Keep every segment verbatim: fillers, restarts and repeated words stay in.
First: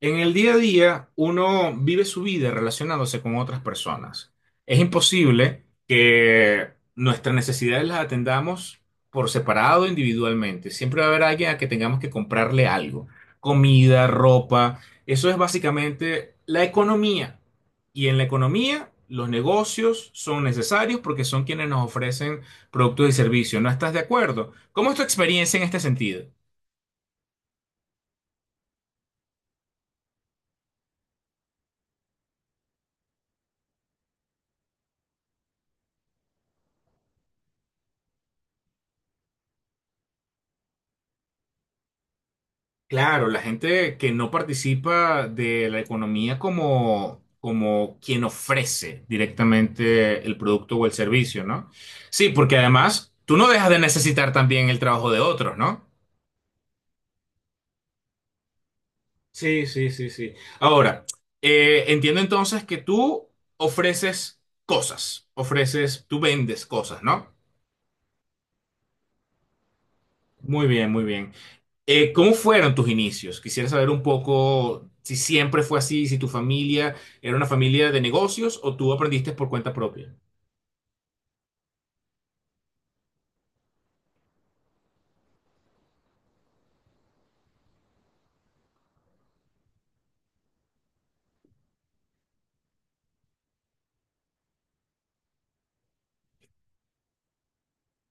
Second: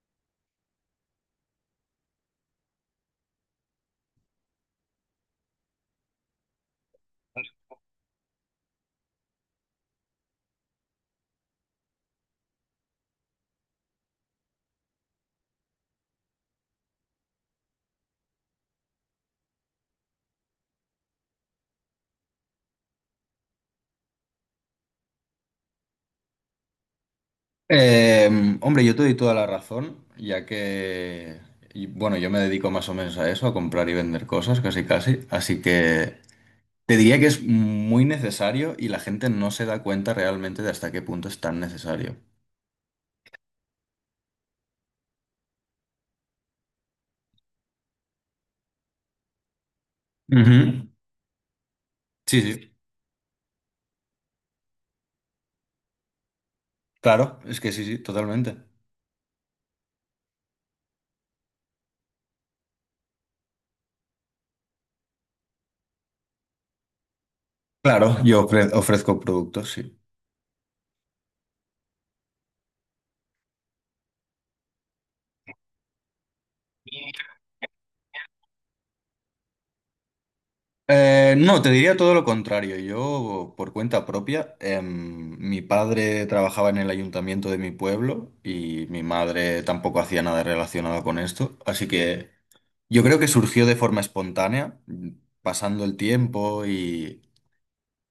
En el día a día, uno vive su vida relacionándose con otras personas. Es imposible que nuestras necesidades las atendamos por separado, individualmente. Siempre va a haber alguien a que tengamos que comprarle algo, comida, ropa. Eso es básicamente la economía. Y en la economía, los negocios son necesarios porque son quienes nos ofrecen productos y servicios. ¿No estás de acuerdo? ¿Cómo es tu experiencia en este sentido? Eh, Hombre, yo te doy toda la razón, ya que, y, bueno, yo me dedico más o menos a eso, a comprar y vender cosas, casi casi, así que te diría que es muy necesario y la gente no se da cuenta realmente de hasta qué punto es tan necesario. Claro, la gente que no participa de la economía como, como quien ofrece directamente el producto o Ujú. el servicio, ¿no? Sí, Sí, porque sí, además tú no dejas de necesitar también el trabajo de otros, ¿no? claro, es que sí, sí, totalmente. Sí, sí, sí, sí. Ahora, eh, entiendo entonces que tú ofreces cosas, ofreces, tú vendes cosas, ¿no? Claro, yo ofre- ofrezco productos, sí. Muy bien, muy bien. Eh, ¿cómo fueron tus inicios? Quisiera saber un poco si siempre fue así, si tu familia era una familia de negocios o tú aprendiste por cuenta propia. Eh, no, te diría todo lo contrario. Yo, por cuenta propia, em, mi padre trabajaba en el ayuntamiento de mi pueblo y mi madre tampoco hacía nada relacionado con esto. Así que yo creo que surgió de forma espontánea, mm, pasando el tiempo y,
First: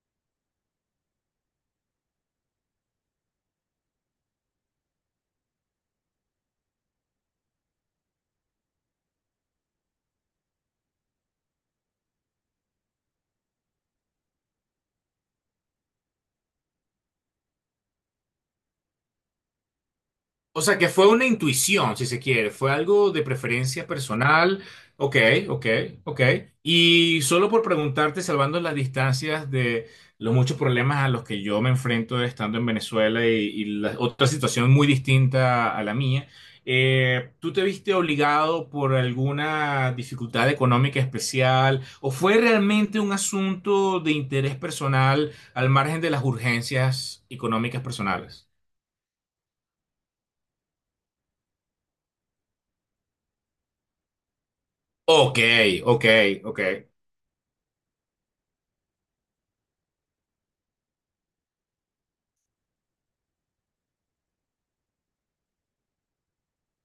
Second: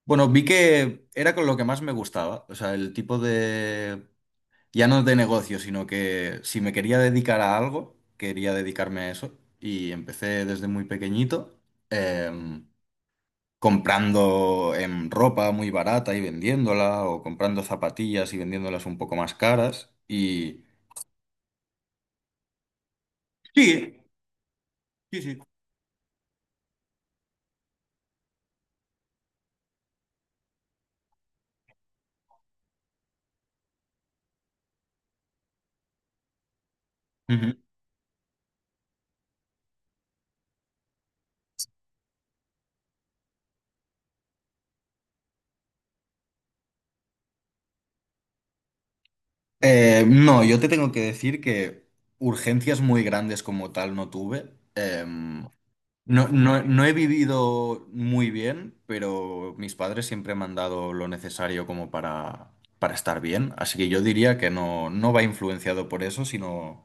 bueno, vi que era con lo que más me gustaba. O sea, el tipo de... ya no de negocio, sino que si me quería dedicar a algo, quería dedicarme a eso. Y empecé desde muy pequeñito. em, Comprando em, ropa muy barata y vendiéndola, o comprando zapatillas y vendiéndolas un poco más caras. O Y sea, que fue una intuición, si se quiere, fue algo de preferencia Sí, personal. Ok, sí, sí. ok, ok. Y solo por preguntarte, salvando las distancias de los muchos problemas a los que yo me enfrento estando en Venezuela y, y la otra situación muy distinta a la mía, eh, ¿tú Ujú. te viste obligado por alguna dificultad económica especial o fue realmente un asunto de interés personal al margen de las urgencias económicas personales? Eh, no, yo te tengo que decir que urgencias muy grandes como tal no tuve. Ok, Em, ok, No, ok. no, no he vivido muy bien, pero mis padres siempre me han dado lo necesario como para, para estar bien. Así que yo diría que no, no va influenciado por eso, sino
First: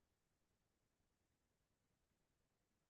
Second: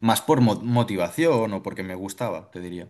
más por mo- motivación o porque me gustaba, te diría.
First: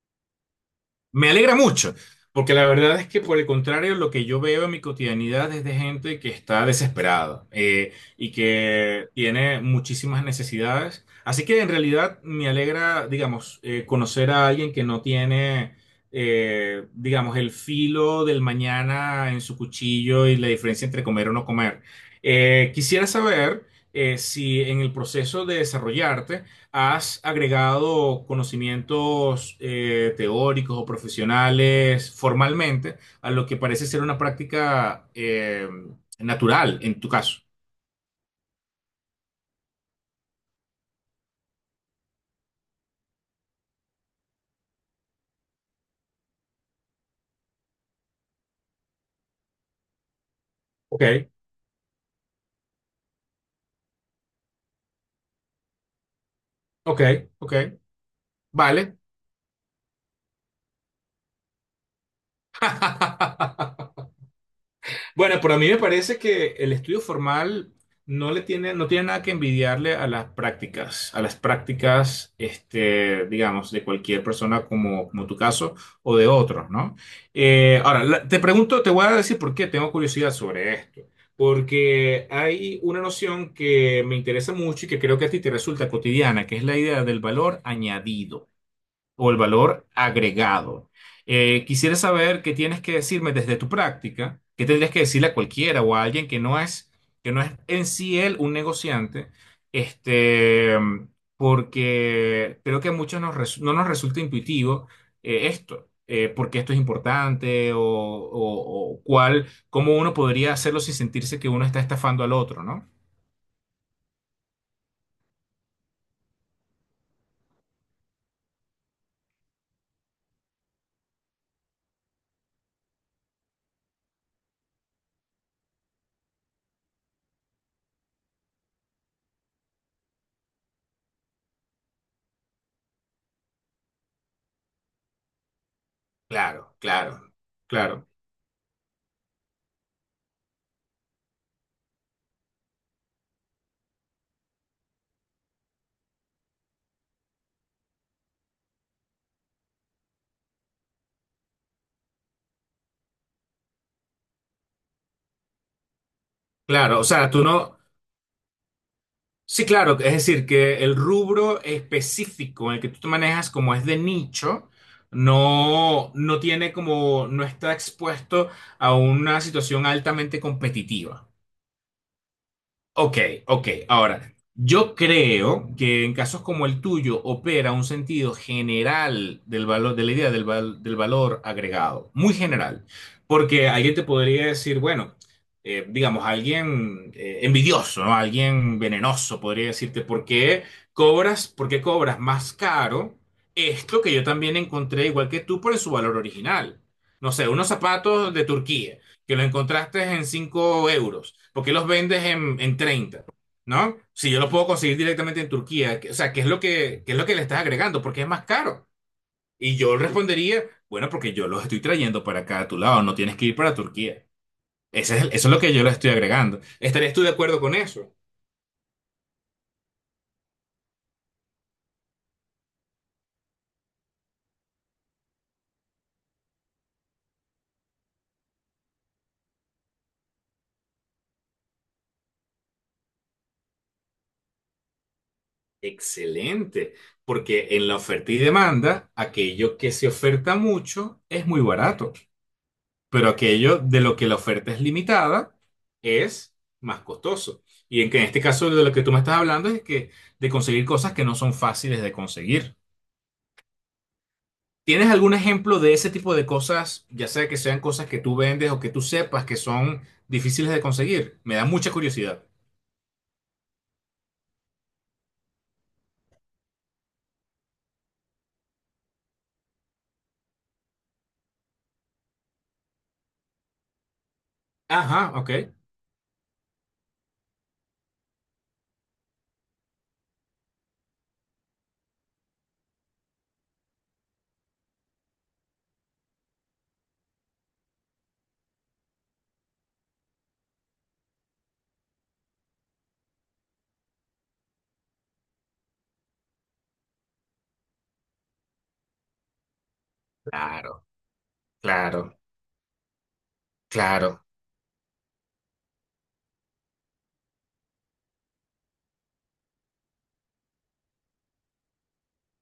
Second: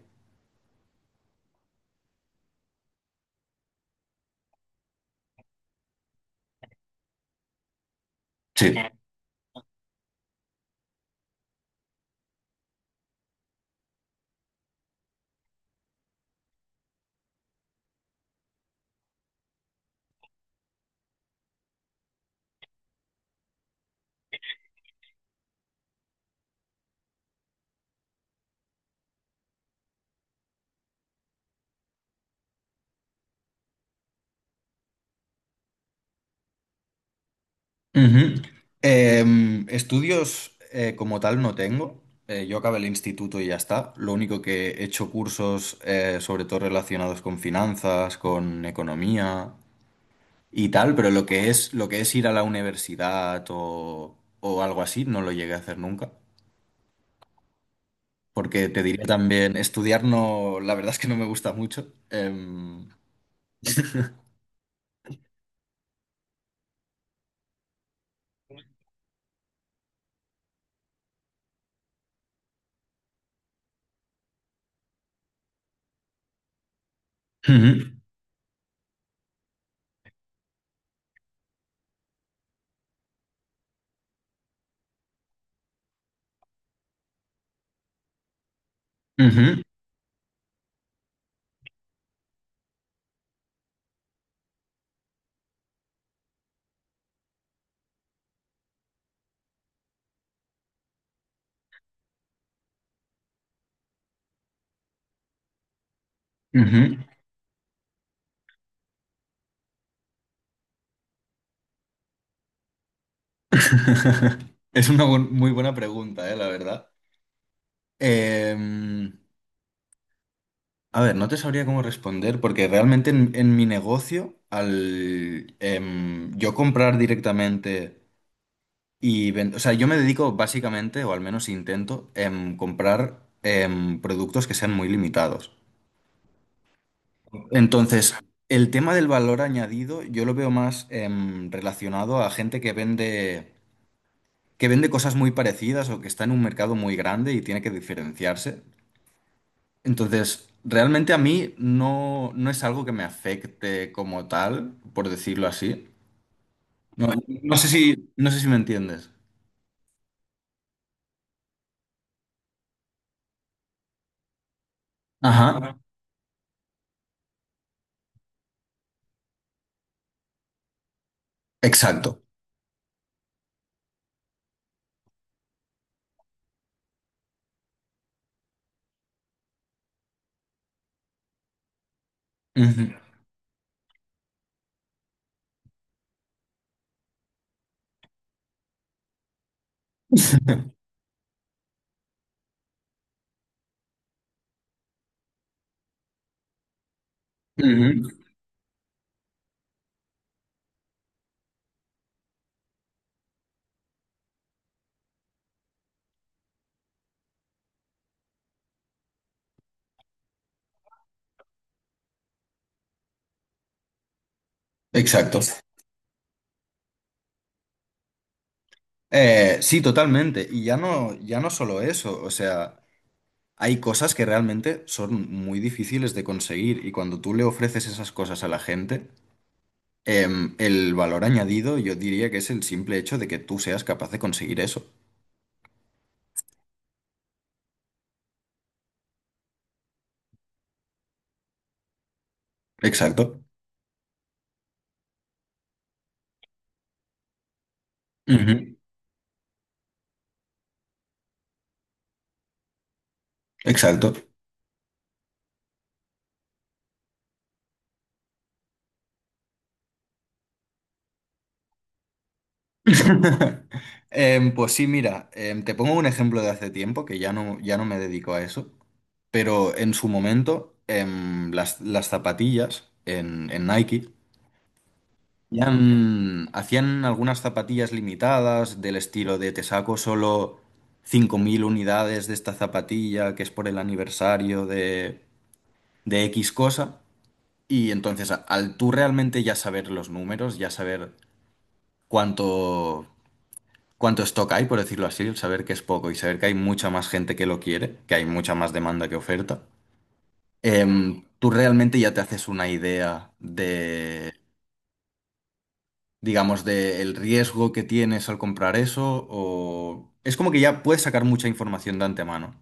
Me alegra mucho, porque la verdad es que por el contrario, lo que yo veo en mi cotidianidad es de gente que está desesperada eh, y Sí. que tiene muchísimas necesidades. Así que en realidad me alegra, digamos, eh, conocer a alguien que no tiene, eh, digamos, el filo del mañana en su cuchillo y la diferencia entre comer o no comer. Eh, quisiera saber eh, si en el proceso de desarrollarte, ¿has agregado conocimientos eh, teóricos o profesionales formalmente a lo que parece ser una práctica eh, natural en tu caso? Ujú. Em, estudios eh, como tal no tengo. Eh, yo acabé el instituto y ya está. Lo único que he hecho cursos eh, sobre todo relacionados con finanzas, con economía y tal, Ok, pero lo que es, lo que es ir a la universidad o, o algo así no lo llegué a hacer nunca. ok, ok. Porque te Vale. diría también, estudiar no, la verdad es que no me gusta mucho. Em, Bueno, pero a mí me parece que el estudio formal no le tiene, no tiene nada que envidiarle a las prácticas, a las prácticas, este, digamos, de cualquier persona como, como tu caso o de otros, ¿no? Eh, ujú, Ahora, la- te pregunto, te voy a decir por qué tengo curiosidad sobre esto. Porque hay una noción que me interesa mucho y que creo que a ti te resulta cotidiana, que es la idea del valor añadido o el valor agregado. Eh, quisiera saber qué tienes que decirme desde tu práctica, qué tendrías que decirle a cualquiera o a alguien que no es, que no es en sí él un negociante, este, porque creo que a muchos nos resu- no nos resulta intuitivo eh, esto. eh, porque ujú, esto es ujú. importante o, o, o cuál, cómo uno podría hacerlo sin sentirse que uno está estafando al otro, ¿no? Es una bu- muy buena pregunta, eh, la verdad. Em, A ver, no te sabría cómo responder porque realmente en, en mi negocio, al em, yo comprar directamente y vender, o sea, yo me dedico básicamente, o al menos intento, em, comprar em, productos que sean muy limitados. Claro, claro, claro, Entonces, el tema del valor añadido yo lo veo más em, relacionado a gente que vende, que vende cosas muy parecidas o que está en un mercado muy grande y tiene que diferenciarse. Entonces, realmente a mí no, no es algo que me afecte como tal, por decirlo así. claro. O No, sea, tú no sé no. si, no sé si me entiendes. Sí, claro, es decir, que el rubro específico en el que tú te manejas, como es de nicho, Ajá, no, no tiene como, no está expuesto a una situación altamente competitiva. exacto. Ok, ok. Ahora, yo creo que en casos como el tuyo opera un sentido general del valor, de la idea del, val- del valor agregado, muy general, Ujú. porque alguien te podría decir, bueno, eh, digamos, alguien eh, envidioso, ¿no? Alguien venenoso podría decirte, ¿por qué cobras, por qué cobras más caro esto que yo también encontré igual que tú por su valor original? No sé, unos Ujú, zapatos de Turquía que los encontraste en cinco euros, ¿por qué los vendes en, en treinta? ¿No? Si yo los puedo conseguir directamente en Turquía, que- o sea, ¿qué es lo que, qué es lo que le estás agregando? Porque es más caro. Y yo respondería, bueno, porque yo los estoy trayendo para acá a tu lado, no tienes que ir para Turquía. Ese es el- exacto. eso es lo que yo les estoy agregando. ¿Estarías tú de acuerdo con eso? Eh, sí, totalmente. Y ya no, ya no solo eso, o sea, hay cosas que realmente son muy difíciles de conseguir y cuando tú le ofreces esas cosas a la gente, em, el valor añadido yo diría que es el simple hecho de que tú seas capaz de conseguir eso. Excelente, porque en la oferta y demanda, aquello que se oferta mucho es muy barato. Exacto. Pero aquello de lo que la oferta es limitada es más costoso. Y en que en este caso Ujú. de lo que tú me estás hablando es que de conseguir cosas que no son fáciles de conseguir. Exacto. ¿Tienes algún ejemplo de ese tipo de cosas, ya sea que sean cosas que tú vendes o que tú sepas que son difíciles de conseguir? Me da mucha curiosidad. Em, pues sí, mira, em, te pongo un ejemplo de hace tiempo, que ya no, ya no me dedico a eso, pero en su momento em, las, las zapatillas en, en Nike Ajá, ok. hacían, hacían algunas zapatillas limitadas del estilo de te saco solo cinco mil unidades de esta zapatilla que es por el aniversario de, de X cosa. Y entonces, a- al tú realmente ya saber los números, ya saber cuánto, cuánto stock hay, por decirlo así, el saber que es poco y saber que hay mucha más gente que lo quiere, que hay mucha más demanda que oferta, Claro, em, tú realmente ya te claro, haces una idea de, claro. digamos, del riesgo que tienes al comprar eso o... Es como que ya puedes sacar mucha información de antemano.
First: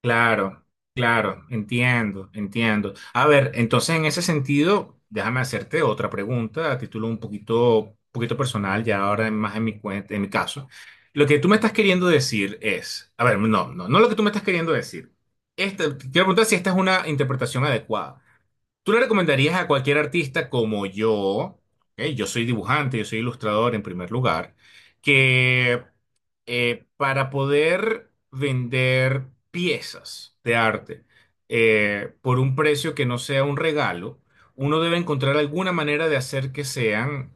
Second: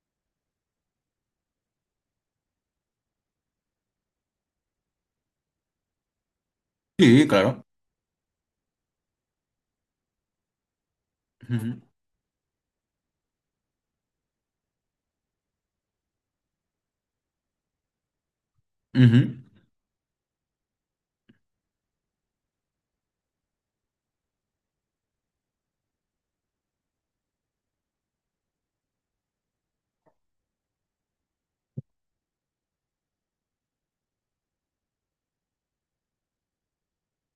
Claro, claro, entiendo, entiendo. A ver, entonces en ese sentido, déjame hacerte otra pregunta a título un Sí, claro. poquito, poquito personal, ya ahora más en mi cuenta, en mi caso. Lo que tú me estás Ujú. queriendo decir es, a ver, no, no, no lo que tú me estás queriendo decir. Esta, quiero preguntar si esta es una interpretación adecuada. ¿Tú le Ujú. recomendarías a cualquier artista como yo, ok, yo soy dibujante, yo soy ilustrador en primer lugar, que eh, para poder vender piezas de arte eh, por un precio que no sea un regalo, uno debe encontrar alguna manera de hacer que sean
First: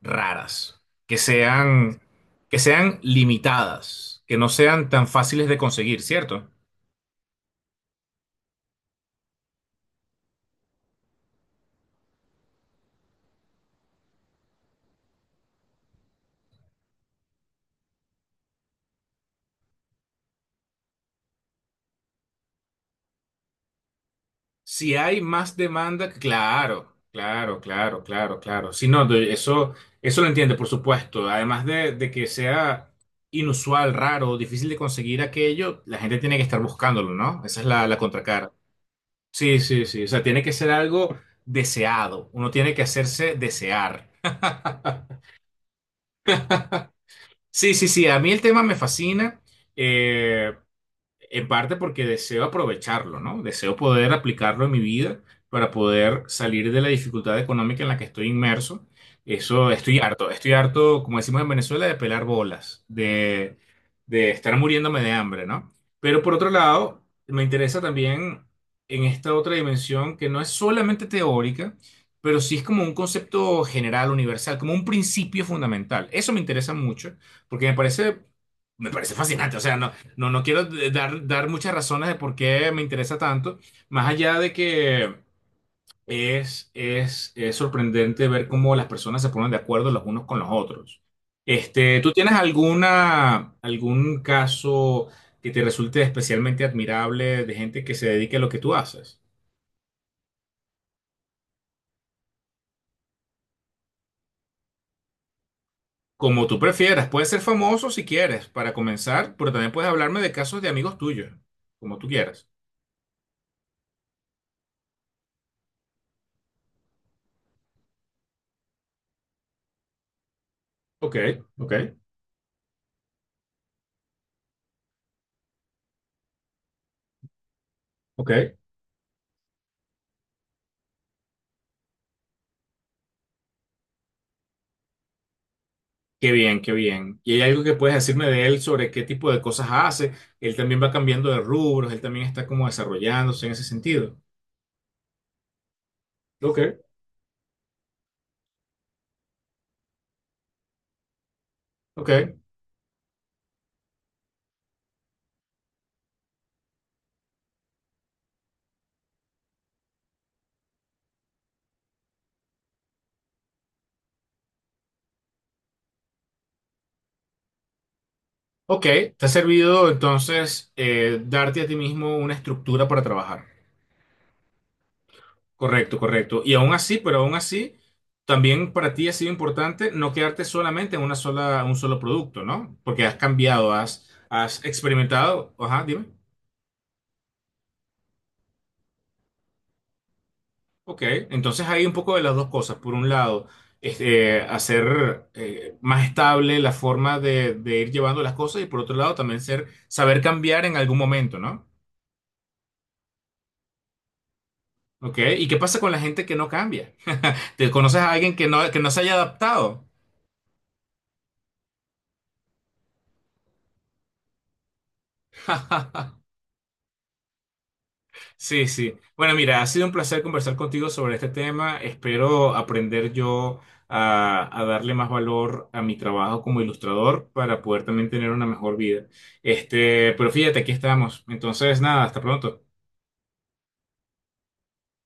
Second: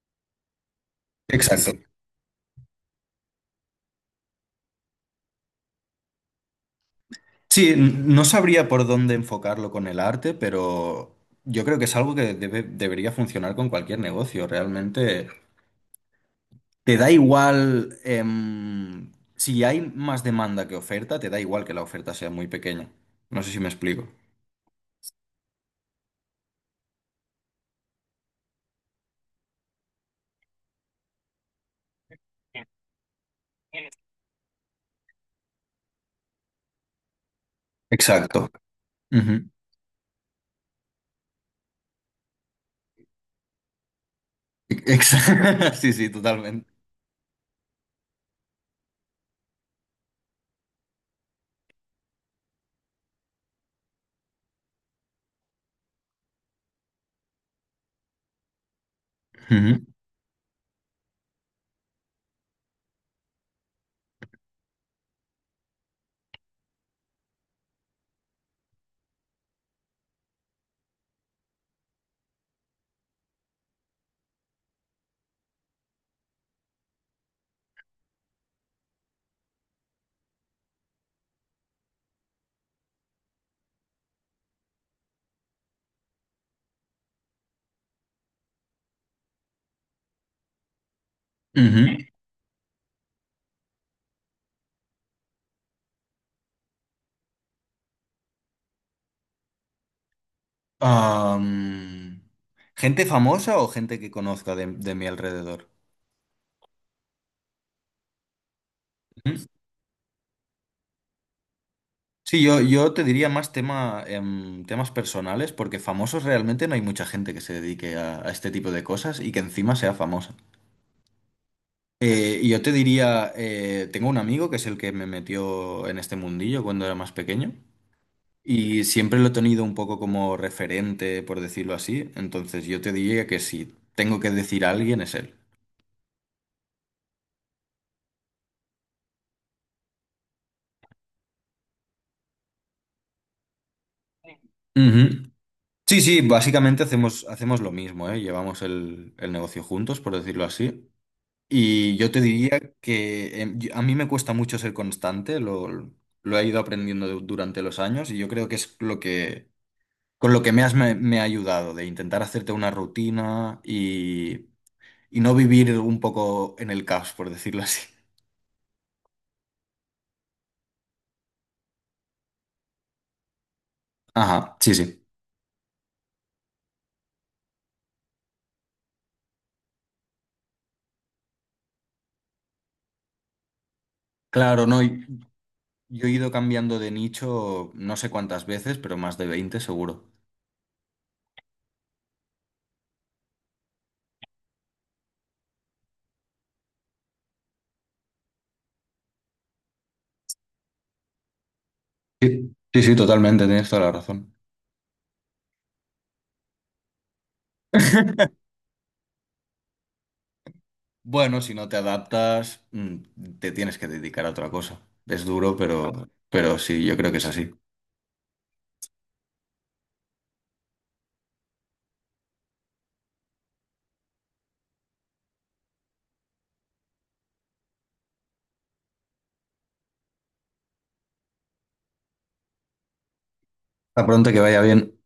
raras, que Exacto. sean, que sean limitadas, que no sean tan fáciles de conseguir, ¿cierto? Sí, n- no sabría por dónde enfocarlo con el arte, pero yo creo que es algo que debe- debería funcionar con cualquier negocio. Realmente, ¿te da igual em, si hay más demanda que oferta, te da igual que la oferta sea muy pequeña? No sé si me explico. Si hay más demanda, claro, claro, claro, claro, claro. Si no, de- eso, eso lo entiende, por supuesto. Además de, de que sea inusual, raro, difícil de conseguir aquello, la gente tiene que estar buscándolo, ¿no? Esa es la, la Exacto. contracara. Ujú. Sí, sí, sí. O sea, tiene que ser algo deseado. Uno tiene que hacerse desear. Ex- Sí, sí, totalmente. Sí, sí, sí. A mí el tema me fascina. Eh, En parte porque deseo aprovecharlo, ¿no? Deseo poder aplicarlo en mi vida para poder salir de la dificultad económica en la que estoy inmerso. Eso, Ujú, estoy harto, estoy harto, como decimos en Venezuela, de pelar bolas, de, de estar muriéndome de hambre, ¿no? Pero por otro lado, me interesa también en esta otra dimensión que no es solamente teórica, pero sí es como un concepto general, universal, como un principio fundamental. Eso me interesa mucho porque me parece... Me parece fascinante, o sea, no, no, no quiero d- dar, dar muchas razones de por qué me interesa tanto, más allá de que es, es, es sorprendente ver cómo las personas se ponen de acuerdo los unos con los otros. Este, ¿tú ujú. tienes alguna, algún caso que te resulte especialmente admirable de gente que se dedique a lo que tú haces? Am, ¿Gente famosa o gente que conozca de, de mi alrededor? Como tú prefieras, puedes ser famoso si quieres, para comenzar, Ujú. pero también puedes hablarme de casos de amigos tuyos, como tú Sí, quieras. yo, yo te diría más tema, em, temas personales, porque famosos realmente no hay mucha gente que se dedique a, a este tipo de cosas y que encima sea famosa. Ok, ok, Eh, y yo te diría, eh, tengo un amigo que es el que me metió en este mundillo cuando era más pequeño ok. y siempre lo he tenido un poco como referente, por decirlo así. Entonces yo te diría que si tengo que decir a alguien es él. Qué bien, qué bien. ¿Y hay algo que puedes decirme de él sobre qué tipo de cosas hace? Él también va cambiando de rubros, él también está como desarrollándose en ese sentido. Ujú. Sí, sí, Ok, básicamente hacemos, hacemos lo mismo, ¿eh? Llevamos el, el negocio juntos, por decirlo así. Y yo te ok, diría que em, yo- a mí me cuesta mucho ser constante, lo, lo he ido aprendiendo du- durante los años y yo creo que es lo que con lo que me has me, me ha ayudado, de intentar hacerte una rutina y, y no vivir un poco en el caos, por decirlo así. ok. Te ha servido entonces eh, darte a ti mismo una estructura para trabajar. Ajá, sí, sí. Correcto, correcto. Y aún así, pero aún así, también para ti ha sido importante no quedarte solamente en una sola, un solo producto, ¿no? Porque has cambiado, has, has Claro, no, y- experimentado. Ajá, dime. yo he ido cambiando de nicho no sé cuántas veces, pero más de veinte seguro. Ok, entonces hay un poco de las dos cosas. Por un lado, este, hacer eh, más estable la forma de, de ir llevando las cosas y por otro lado también ser, saber cambiar en algún momento, ¿no? Sí, sí, sí, totalmente, tienes toda la razón. Ok, ¿y qué pasa con la gente que no cambia? ¿Te conoces a alguien que no, que no se haya adaptado? Bueno, si no te adaptas, mm, te tienes que dedicar a otra cosa. Es duro, pero, pero sí, yo creo que es así. Sí, sí. Bueno, mira, ha sido un placer conversar contigo sobre este tema. Espero aprender yo a, a darle más valor a mi trabajo como ilustrador para poder también tener una mejor vida. Este, pero fíjate, aquí estamos. Entonces, nada, hasta pronto. Hasta pronto, que vaya bien.